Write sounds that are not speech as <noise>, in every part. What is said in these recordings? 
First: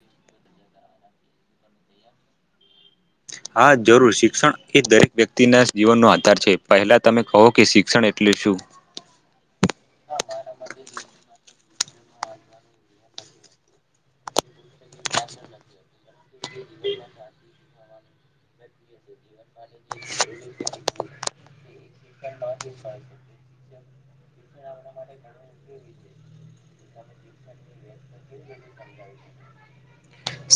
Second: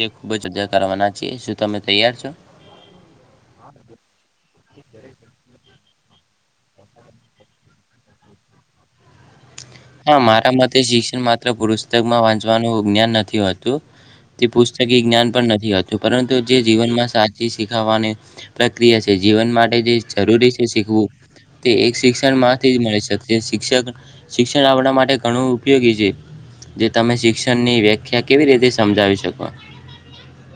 તે ખૂબ જ અદા કરવાના છે. શું તમે તૈયાર છો? હા, જરૂર શિક્ષણ એ દરેક વ્યક્તિના જીવનનો આધાર છે. પહેલા તમે કહો કે શિક્ષણ એટલે શું? હા, મારા માટેતે શિક્ષણ માત્ર પુરુષ પતકમાં વાંચવાનું જ્ઞાન નથી હતું. તે પુસ્ત જ્ઞાન પણ નથી હતું. પરંતુ, જે જીવનમાં સાચી શીખાવાની પ્રક્રિયા છે. જીવન માટે જે જરૂરી છે. શીખવું તે એક શિક્ષણ માંથી જ મળી શકે શિક્ષક શિક્ષણ આપણા માટે ઘણું ઉપયોગી છે. જે તમે શિક્ષણની વ્યાખ્યા કેવી રીતે સમજાવી શકો?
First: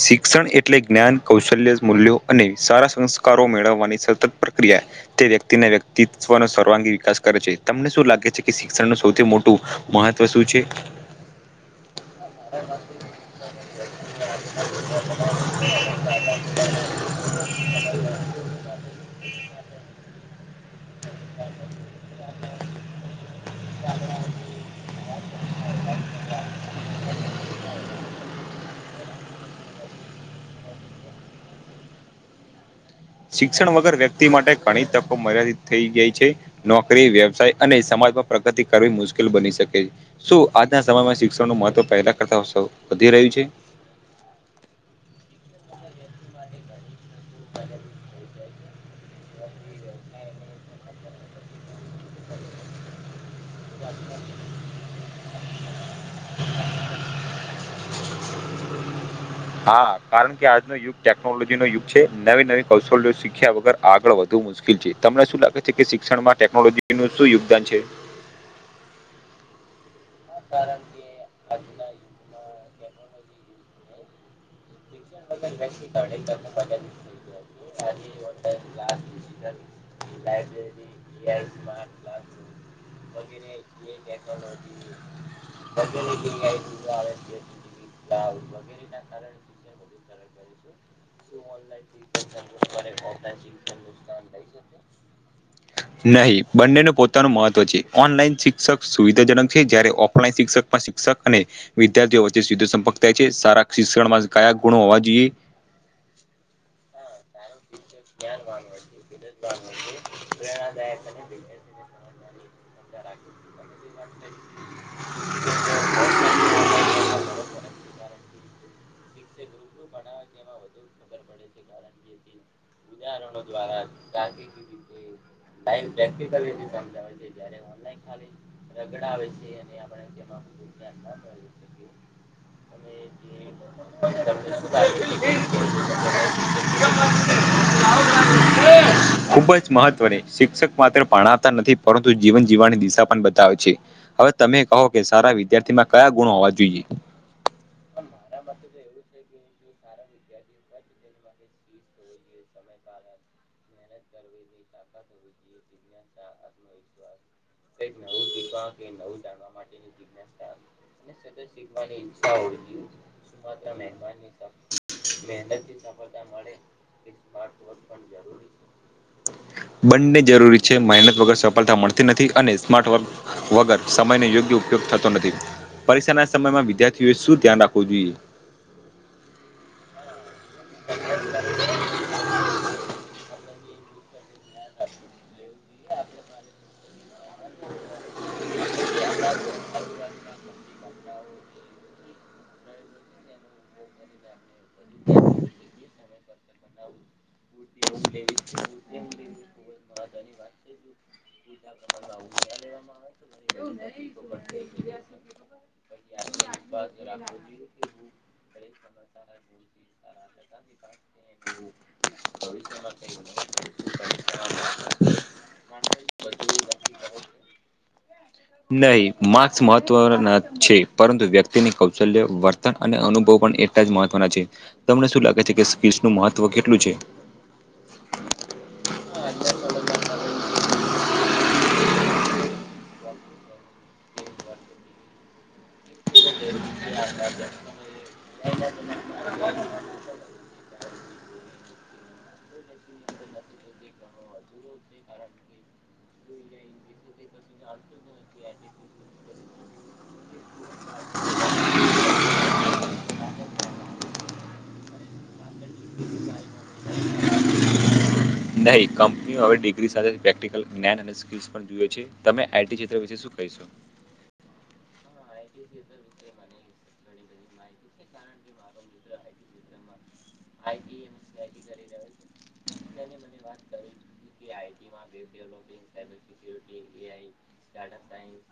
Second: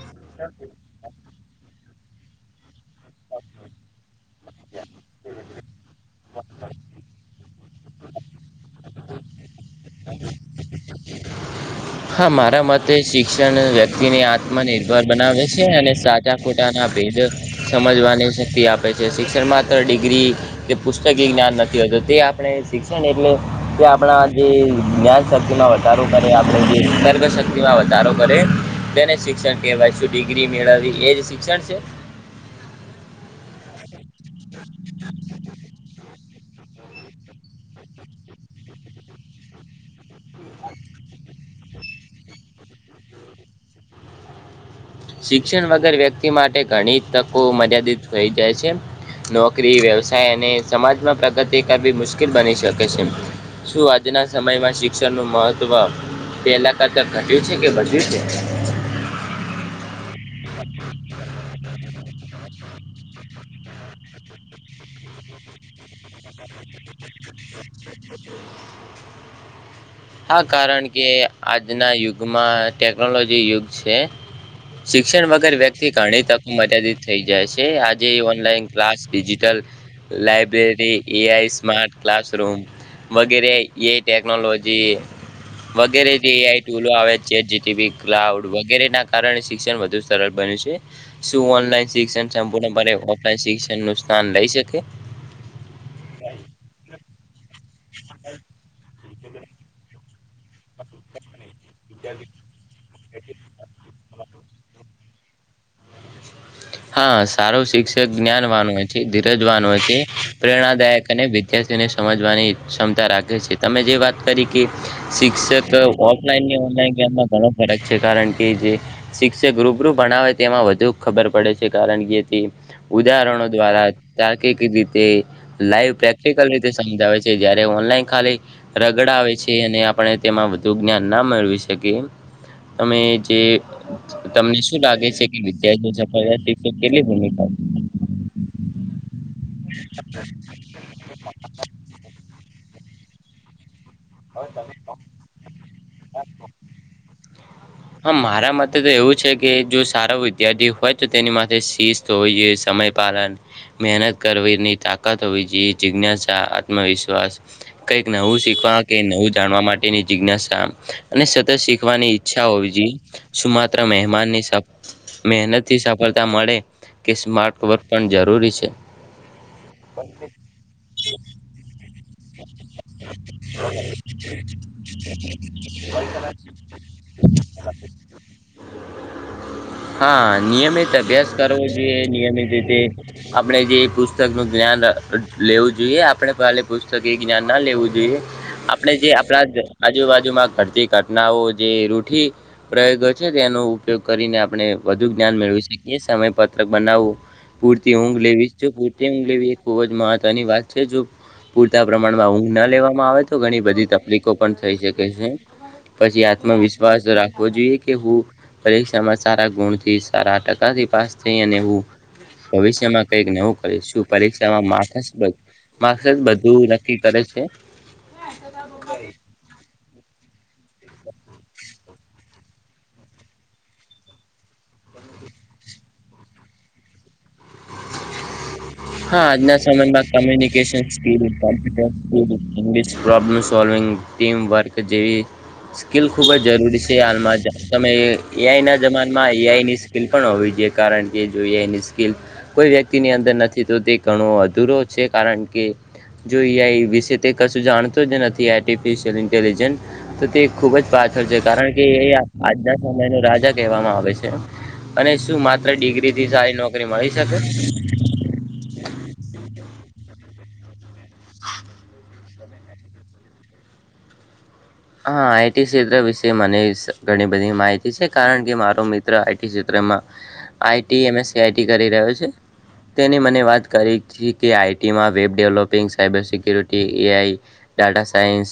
શિક્ષણ એટલે જ્ઞાન કૌશલ્ય મૂલ્યો અને સારા સંસ્કાર કારો મેળવવાની સતત ક્રિયા તે વ્યક્તિના વ્યક્તિ. ન સર્વાંગી વિકાસ કરે છે તમને શું લાગે છે કે શિક્ષણ ન સૌથી મોટું મહત્વ શું છે. હા મારા મતે શિક્ષણ વ્યક્તિને આત્મનિર્ભર બનાવે છે અને સાચા ખોટાના ભેદ સમજવાની છે. શક્તિ આપે છે શિક્ષણ માત્ર ડિગ્રી કે પુસ્તકી જ્ઞાન નથી હોતું તે આપણે શિક્ષણ એટલે તે આપણા જે જ્ઞાન શક્તિમાં વધારો કરે આપણે ગ શક્તિમાં વધારો કરે તેને શિક્ષણ કહેવાય શું ડિગ્રી મેળવી એ જ શિક્ષણ છે. શિક્ષણ વગર વ્યક્તિ માટે ઘણી તકો મર્યાદિત થઈ ગઈ છે. નોકરી વ્યવસાય અને સમાજમાં પ્રગતિ કરવી મુશ્કેલ બની શકે છે શું આજના સમયમાં ન મહત્વ પદા કરતાત વધી રહ્યું છે. શિક્ષણ વગર વ્યક્તિ માટે ઘણી તકો મર્યાદિત થઈ જાય છે નોકરી વ્યવસાય અને સમાજમાં પ્રગતિ કરવી મુશ્કેલ બની શકે છે શું આજના સમયમાં શિક્ષણનું મહત્વ પહેલા કરતા ઘટ્યું છે કે વધ્યું છે. હા. કારણ કે આજનો યુગ ટેકનોલોજી. ન યુગ છે નવી નવી કૌશલ્ય શીખ્યા વગર આગળ વધુ મુશ્કેલ છે તમને શું લાગે છે કે શિક્ષણમાં ટેકનોલોજીનું શું યોગદાન છે <unintelligible> હા કારણ કે આજના યુગમાં ટેક્નોલોજી યુગ છે. શિક્ષણ વગર વ્યક્તિ ઘણી તકો મર્યાદિત થઈ જાય છે આજે online class digital library AI smart classroom વગેરે એઆઈ ટેકનોલોજી વગેરે જે એઆઈ ટૂલો આવે જે જીટીવી ક્લાઉડ વગેરેના કારણે શિક્ષણ વધ સરળ બને છે શું <unintelligible> શિક્ષ શિક્ષણ ન સ્થાન લઈ શકે નહીં બંનેનું પોતાનું મહત્વ છે ઓનલાઈન શિક્ષક સુવિધાજનક છે જ્યારે ઓફલાઈન શિક્ષકમાં શિક્ષક અને વિદ્યાર્થીઓ વ્ચેયુદધ સંપક થાય છે સારા શિક્ષણમાં કયા કોણવા જએ હા. સારું શિક્ષક જ્ઞાન વાન છે ધીરજ વાન છે પ્રેરણાદાયક અને વિદ્યાર્થીને સમજવાની ક્ષમતા રાખે છે તમે જે વાત કરી. કે શિક્ષક ઓફલાઈનની ઓનલાઈન ગેમમાં ઘણો ફરક છે કારણ કે કે જે શિક્ષક રૂબરૂ ભણાવે તે એમાં વધુ ખબર પડે છે ઉદાહરણો દ્વારા રી લ પ્રેક્ટિકલ રીતે સમજાવે છે જ્યારે ઓનાલી રગડ આવે છે અને આપ તે વધુ જ્ઞાન ના મેળવી શકી જે તમને શું લાગે છે કે વિાર્ ખુબ જ મહત્વની શિક્ષક માત્ર પાણતા નથી પરંતુ જીવન જીવન દિશા પણ બતાવે છે હવે તમે કહો કે સારા વિદ્યાર્થીમાં કયા ગુણો હોવા જોઈએ હા મારા મતે તો એવું છે કે જો સારો વિદ્યાર્થી હોય તો તેની માટે શિસ્ત હોવી જોઈએ સમયપલન મહેનત કરવીની તાકાત હોવી જોઈએ જિજ્ઞાસા આત્મવિશ્વાસ કંઈક નવુ શીખવા કે નવું જાણવા માટેની જિજ્ઞાસા અને સતત શીખવાની ઈચ્છા હોવી જોઈએ શું માત્ર મમાનની મહેનત થી સફળતા મળે કે સ્માર્ટ વર્ક પણ જરૂરી છે બંને જરૂરી છે મહેનત વગર સફળતા મળતી નથી અને સ્માર્ટ વર્ક વગર સમયને યોગ્ય ઉપયોગ થતો નથી પરીક્ષાના સમયમાં વિદ્યાર્થીઓએ શું ધ્યાન રાખવું જોઈએ હા નિયમિત અભ્યાસ કરવો જોઈએ નિયમિત રીતે આપણે જે એ પુસ્તક નું જ્ઞાન લેવું જોઈએ આપણે કાલે પુસ્તક એ જ્ઞાન ના લેવું જોઈએ આપણે જે આપણા આજુબાજુમાં ઘટતી ઘટનાઓ જે રૂટી પ્રયોગો છે તેનો ઉપયોગ કરીને આપણે વધુ જ્ઞાન મેળવી શકીએ સમય પર બનાવ પૂરતી ઊંઘ લેવી પૂરતી ઊંઘ લેવી એ ખૂબ જ મહત્વની વાત છે જો પૂરતા પ્રમાણ પણ ઉઘ ના લેવામાં આવે તો ઘણી બધી તકલીફો પણ થઈ શકે છે પછી આત્મવિશ્વાસ રાખવો જોઈએ કે હું પરીક્ષામાં સારા ગુણ થી સારા ટકાથી પાસ થઈ એને એવુ ભવિષ્યમાં કઈક નવું કરીશું પરીક્ષામાં મા મારૂ બધું નક્કી કરે છે? નહી માર્ક્સ મહત્વ છે પરંતુ વ્યક્તિની કૌશલ્ય વર્તન અને અનુભવ પણ એટલા જ મહત્વના છે તમને શું લાગે છે કે નું મહત્વ કેટલું છે હા આજના સમય બાદ તમે <unintelligible> તે હાલમાં જ તમે એઆઈ ના જમામાં એઆઈની સ્કિલ પણ હોવી જોઈએ કારણ કે જો એનિ સ્કિલ કોઈ વ્યક્તિની અંદર નથી તો તે ઘણો અધુરો છે કારણ કે જો એ વિશે તે કશું જાણતો જ નથી આર્ટિફિશયલ ઇન્ટેલજસ તો તે ખુબ જ પાછળ છે કારણ કે એ આજના સમય ન રાજા કહેવામાં આવે છે અને શું માત્ર ડિગ્રીથી સારી નોકરી મળી <unintelligible> નહી કંપની હવે ડિગ્રી સાથે પ્રેક્ટિકલ <unintelligible> હા આઈ ટીસીએ વિશેય મનેવી ઘણી બધી માહિતી છે કારણ કે મારો મિત્ર આઈટી ક્ષેત્રમાં આઈટી એમએસ સઆઈટી કરી રહ્યો છે તેની મને વાત કરી છે કે આઈટીમાં web developing cyber security AI data science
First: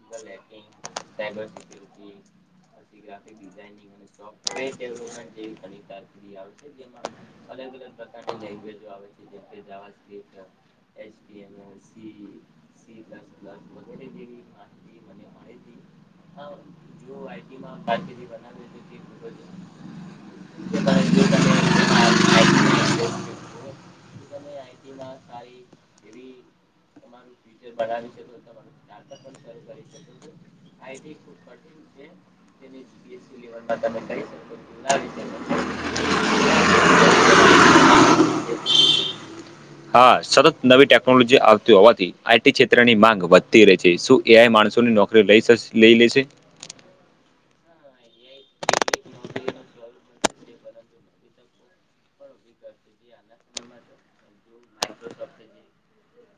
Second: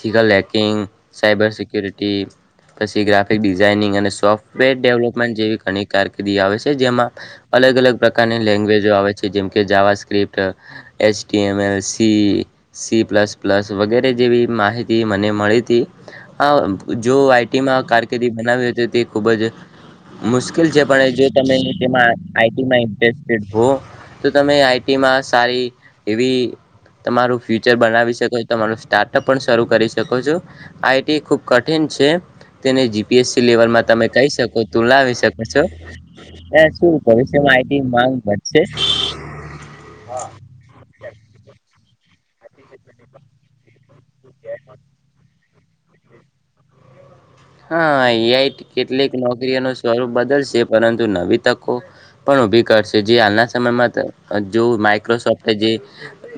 ethical hacking cyber security પછી ગ્રાફિક ડિઝઇનિંગ અને સોફ્ટવેર ડેવલપમેન્ટ જેવી ઘણી કારકિર્દી આવે છે જેમાં અલગ અલગ પ્રકારની લેંગ્વેજો આવે છે જેમ કે JavaScript HTML C C plus plus વગેરે જેવી <unintelligible> માહિતી મને મળી તી અ જો આઈટી મા કારકિર્દી બનાવે ખુબ જ મુશ્કેલ છે પણ જો તમે તેમાં આઈટીમાં ઇન્ટરેસ્ટેડ હો તો તમે આઈટીમાં સારી એવી તમારું ફ્યુચર બનાવી શકો તમારૂ સ્ટાર્ટ શરૂ કરી શકો છો આઇટી ખુબ કઠિન છે તેને જીપીએસસી લેવલમાં તમે કહી શકો તું લાવ છો એ શું ભવિષ્યમાં આઈટી માંગ વધશે હા સતત નવી ટેકનોલોજી આવતી હોવાથી આઈ ટી ક્ષેત્રની માંગ વધતી રહી છે એ આઈ માણસોની નોકરી લઈ શકશે લય લેજે હા એઆઈ કેટલીક નોકરીઓનું સ્વરૂપ બદલશે પરંતુ નવી તકો પણ ઉભી કરશે જે હાલના સમયમાં જો માઈક્રોસોફ્ટ જે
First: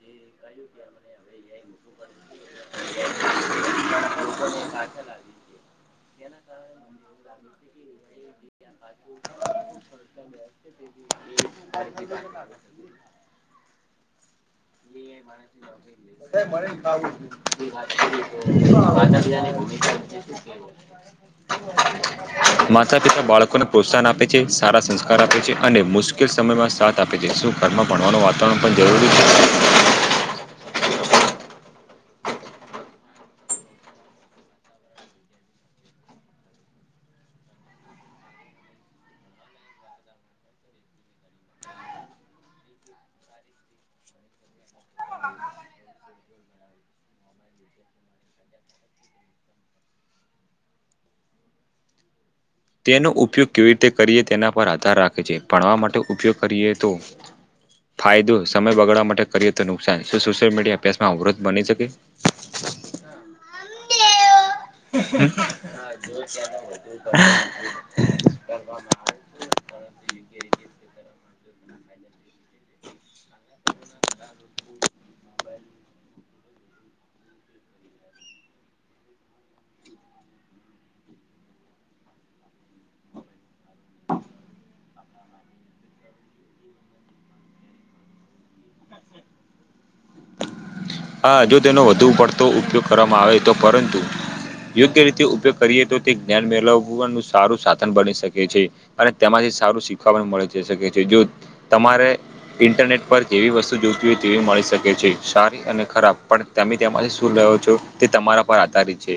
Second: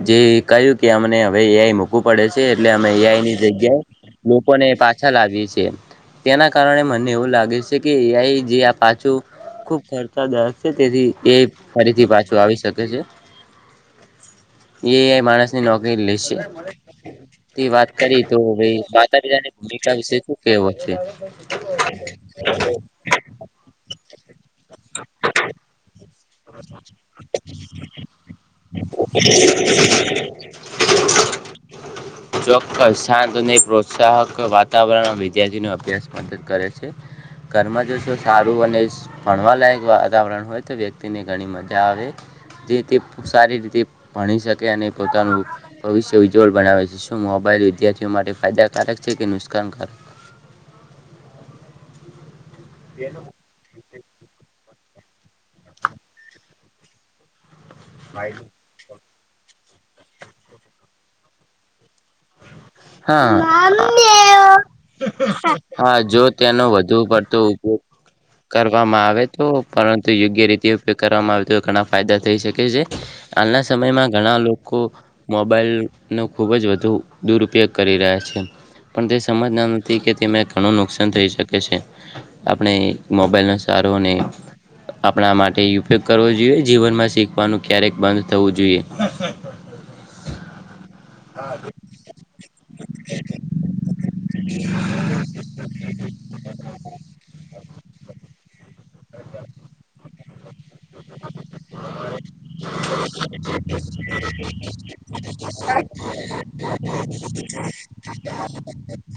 જે કહ્યું કે અમને હવે એઆઈ મૂકવું પડે છે એટલે અમે એઆઈ ની જગ્યાએ લોકોને પાછા લાવીએ છીએ તેના કારણે મને એવું લાગે છે કે એ જે આ પાછું ખૂબ ખર્ચાદાયક છે તેથી એ ફરીથી પાછું આવી શકે છે એઆઈ માણસની નોકરી લેશે <unintelligible> તે વાત કરી તો ભાઈ માતા પિતાની ભૂમિકા વિશે શું કેવો છે? માતા પિતા બાળકોને પ્રોત્સાહન આપે છે સારા સંસ્કાર આપે છે અને મુશ્કે મુશકેલ સમયમાં સાથ આપે છે શું ઘરમાં ભણવાનું વાતાવરણ પણ જરૂરી છે ચોક્કસ શાંત અને પ્રોત્સાહક વાતાવરણમાં વિદ્યાર્થી ને અભ્યાસ મદદ કરે છે ઘરમાં જો સારું અને ભણવા લાયક વાતાવરણ હોય તો ઘણી મજા આવે જે તી સારી રીતે ભણી શકે અને પોતાનું ભવિષ્ય ઉજ્જવલ બનાવે છે શું મોબાઈલ વિદ્યાર્થીઓ માટે ફાયદાકારક છે કે નુકાનકારક તેનો ઉપયોગ કેવી રીતે કરીએ તેના પર આધાર રાખે છે ભણવા માટે ઉપયોગ કરીએ તો ફાયદો સમય બગાડવા માટે કરીએ તો નુકસાન શું સોશિયલ મીડિયા અભ્યાસમાં અવરોધ બની શકે હા હા જો તેનો વધુ પડતો ઉપયોગ કરવામાં આવે તો પરંતુ યોગ્ય રીતે ઉપયોગ કરવામાં આવે તો ઘણા ફાયદા થઈ શકે છે હાલના સમયમાં ઘણા લોકો મોબાઈલ નો ખુબ જ વધુ ઓ દુરુપયોગ કરી રહ્યા છે પણ તે સમજના નથી કે તેમને ઘણું નુકસાન થઈ શકે છે આપણે મોબાઈલનો ચારોને આપણા માટે ઉપયોગ કરવો જોઈએ જીવનમાં શીખવાનું ક્યારેક બંધ થવું જોઈએ હા જો તેનો વધ વધુ પડતો ઉપયોગ કરવામાં આવે તો પરંતુ યોગ્ય રીતે ઉપયોગ કરીએ તો તે જ્ઞાન મેળવવાનું સારું સાધન બની શકે છે અને તેમાંથી સારું શીખવા પણ મળી શકે છે જો તમારે ઇન્ટરનેટ પર જેવી વસ્તુ જોતી હોય તેવી મળી શકે છે સારી અને ખરાબ પણ તમે તેમાંથી શું રહ્યો છો તે તમારા પર આધારિત છે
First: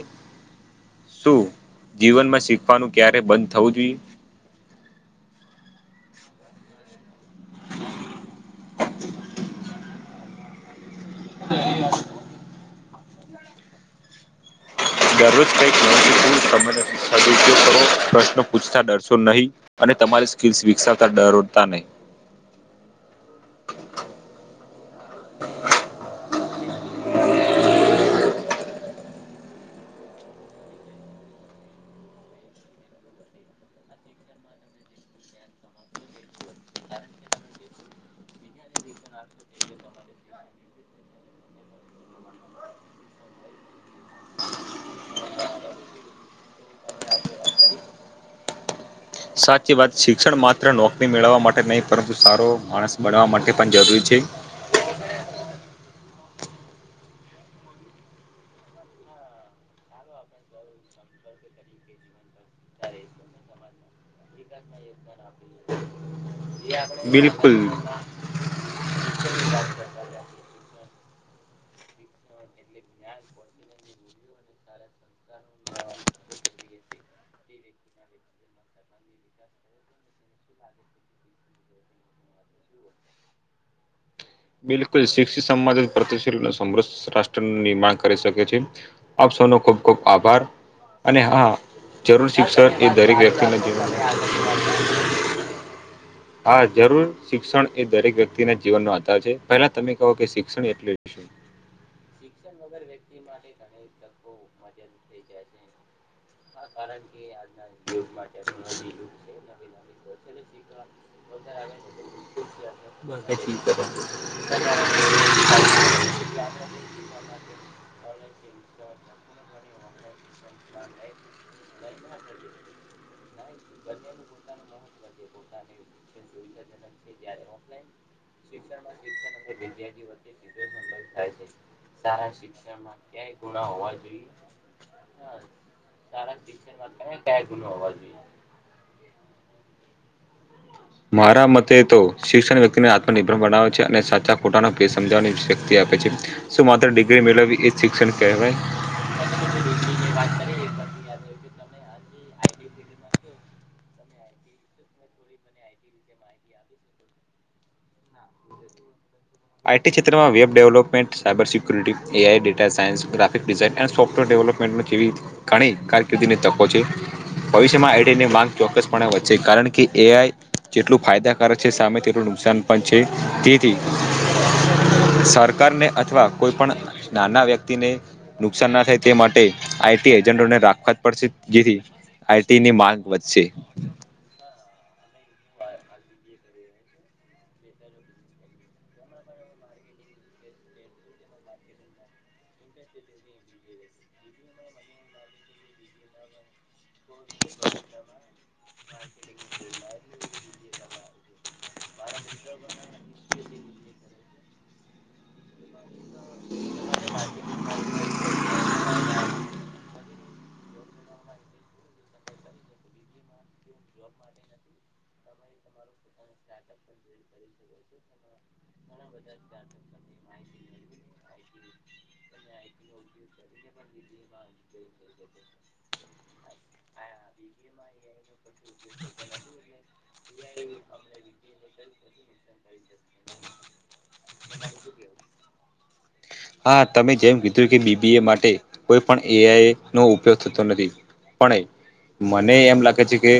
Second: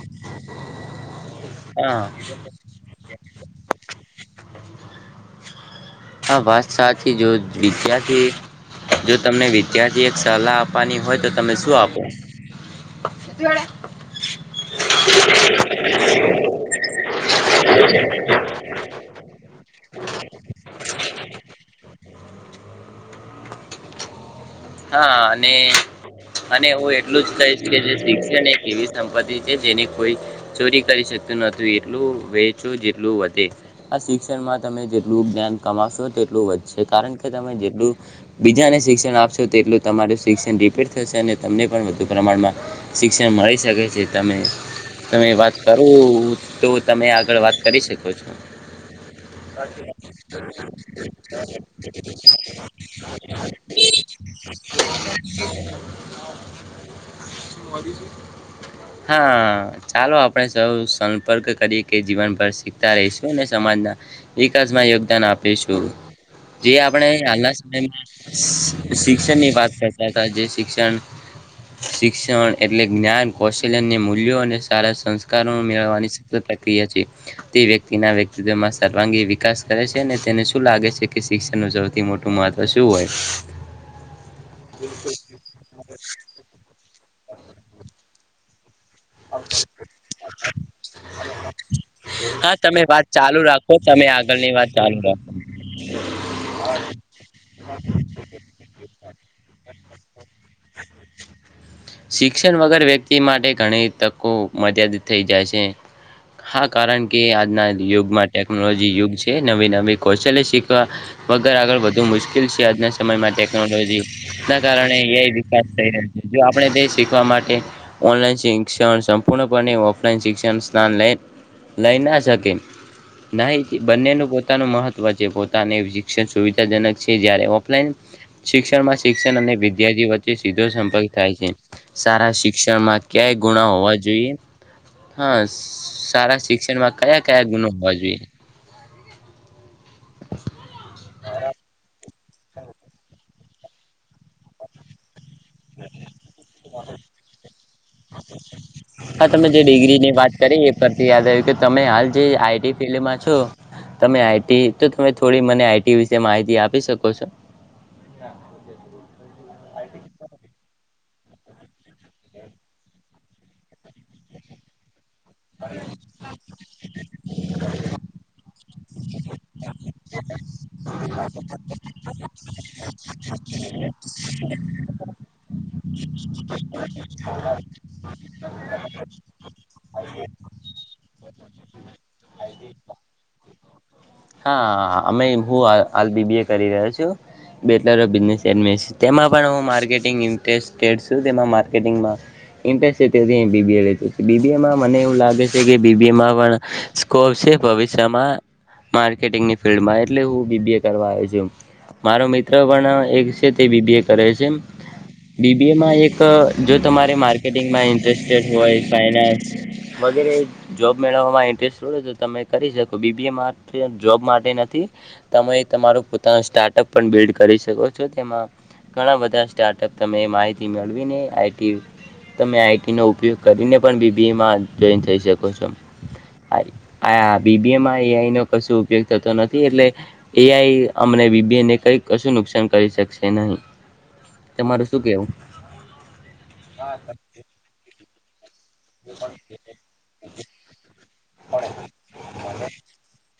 શું હા જીવનમાં શીખવાનું ક્યારે બંધ થવું જોઈએ. <inaudible> હા બસ સા. જો વિદ્યાર્થી જો તમને. ત્યાંથી એક સલાહ આપવાની. હોય તો તમે શું આપો. એડા <inaudible> દરરોજ કઈકું તને પ પ્રશ્ન પૂછતા ડરશો ન. નહી અને તમારી સ્કસ વિકસાવતા ડરોતા નહીં. હા અને. અને હું એટલું જ કહીશ કે જે શિક્ષણ એક એવી સંપતિ છે જેની કોઈ ચોરી કરી શકતું નથી એટલું વેચો જેટલું વધે આ શિક્ષણમાં તમે જેટલું જ્ઞાન કમાશો તેટલું વધશે કારણ કે તમે જેટલું બીજાને શિક્ષણ આપશો. તેટલું તમારું શિક્ષણ ડિપીટ થશે અને તમને પણ વધુ પ્રમાણમાં શિક્ષણ મળી શકે છે તમે તમે વાત કરો તો તમે આગળ વાત કરી શકો છો. સાચી વાત શિક્ષણ માત્ર નોકરી મેળવવા માટે નહીં પરંતુ સારો માણસ બનવા માટે પણ જરૂરી છે. <inaudible> હા ચાલો આપણે સૌ સંપર્ક કરી કે જીવનભર શીખતા રહીશું અને સમાજના વિકાસમાં યોગદાન આપીશું જે આપણે હાલના બિલકુલ સમયમાં. શિક્ષણ ની વાત કરતા હતા જે શિક્ષણ. ્ શિક્ષણ એટલે જ્ઞાન કૌશલ્યને મૂલ્યો અને સારા સંસ્કારો મેળવવાની સતા ક્રિયા છે તે વ્યક્તિના વ્યક્તિતવમાં સર્વાંગી વિકાસ કરે છે અને તેને શું લાગે છે કે શિક્ષણ ન સૌથી મોટું મહત્વ શું હોય. બિલકુલ શિક્ષિત સમાજ પ્રતિશીલ સમ. રાષ્ટ્રનું નિર્માણ કરી શકે છે. આપ સૌનો ખૂબ ખૂબ આભાર અને હા જરૂર હા શિક્ષણ તમે એ વાત દરેક ચાલુ વ્યક્તિના રાખો જીવ. તમે આગળની વાત ચાલુ રાખો હા જરૂર શિક્ષણ એ દરેક વ્યક્તિ ના જીવનનોો આધાર છે પેલા તમે. ક કે શિક્ષણ એટલેું શું. શિક્ષણ વગર વ્યક્તિ માટે ઘણી તકો મર્યાદ થઈ જાય છે. તે <inaudible> હા કારણ કે આજના યુગમાં ટેકનોલોજી યુગ છે નવી નવી કૌશલ્ય શીખવા વગર આગળ વધુ મુશ્કેલ છે આજના સમયમાં બસ. ટેકનોલોજી ના કારણે વિકાસ થઈ રહ્યો છે. શીખવા માટે ઓનલાઈન શિક્ષણ સંપૂર્ણપણે ઓફલાઈન શિક્ષણ. અ સ્થાન લે લઈના છે. જગન <inaudible> ના બંનેનું પોતાનું મહત્વ છે પોતાને શિક્ષણ સુવિધાજનક છે જારે ઓફલાઈન શિક્ષણમાં શિક્ષણ અને વિદ્યાર્થી વચ્ચે સીધો સંપર્ક. થાય છે સારા શિક્ષણમાં ક્યા ગુણા હોવા જોઈએ હ સારા શિક્ષણમાં કયા કયા ગુણો હોવા જોઈએ. મારા મતે તો શિક્ષણ વ્યક્તિને આત્મનિર્ભર પણ બનાવવે છે અને સાચા ખોટા એ સમજાવવાની શક્તિ આપે છે શું માત્ર ડિગ્રી મેળવી એ શિક્ષણ કેવાય હા તમે જે ડિગ્રીની વાત કરી એ પરથી યાદ આવ્યું કે તમે હાલ જે આઈટી ફિલ્ડમાં છો તમે આઈટી તો તમે થોડી મને આઈટી વિશે માહિતી આપી શકો છો આઈટી ક્ષેત્રમાં web development cyber security A I data science graphic design અને સોફ્ટવેર ડેવલપમેન્ટ જેવી ઘણી કારકિર્દીની તકો છે ભવિષ્યમાં એઈટીની માંગ ચોક્કસપણે વધસે કારણ કે કે એઆઈ જેટલું ફાયદાકારક છે સામે તેટલું નુકસાન પણ છે તેથી સરકારને અથવા કોઈ પણ નાના વ્યક્તિ ને નુકસાન ના થાય તે માટે આઈટી એજન્ટોને રાખવા પડશે. જીથી આઈટી ની માંગ વધશે. હા અમે હું હાલ બીબીએ કરી રહો છું બેચલર ઓફ બિઝનેસ મેનેજર <unintelligible> મને એવું લાગે છે કે સ્કોપ છે ભવશ્યામાં માર્કેટિંગની ફિલ્ડમાં એટલે હું બીબીએ કરવા આયો છું મારો મિત્ર પણ એક છે તે બીબીએ કરે છે બીબીએમાં એક જો તમારે માર્કેટિંગમાં ઇન્ટરેસ્ટેડ હોય ફાઈનાન્સ વગેરે જોબ મેળવવામાં ઇન્ટરેસ્ટ હોય તો તમે કરી શકો બીબીએમાં જોબ માટે નથી તમે તમાર પોતા સ્ટાર્ટઅ પણ બીડ કરી શકો છો તેમાં ઘણા બધા સ્ટાર્ટ અપ માહિતી મેળવી આઈટી ન ઉપયોગ કરીને પણ બીબીએ મા જોઈન થઈ શકો છો બીબીએ માં એ આઈ કશું ઉપયોગ થતો નથી એટલે એઆઈ અમને બીબીને કઈ કશું નુકસાન કરી શકશે નહીં. તમારું શું કહેવું હા તમે જેમ કીધું કે બીબીએ માટે કોઈ પણ એઆઈ નો ઉપયોગ થતો નથી પણ મને એમ લાગે છે કે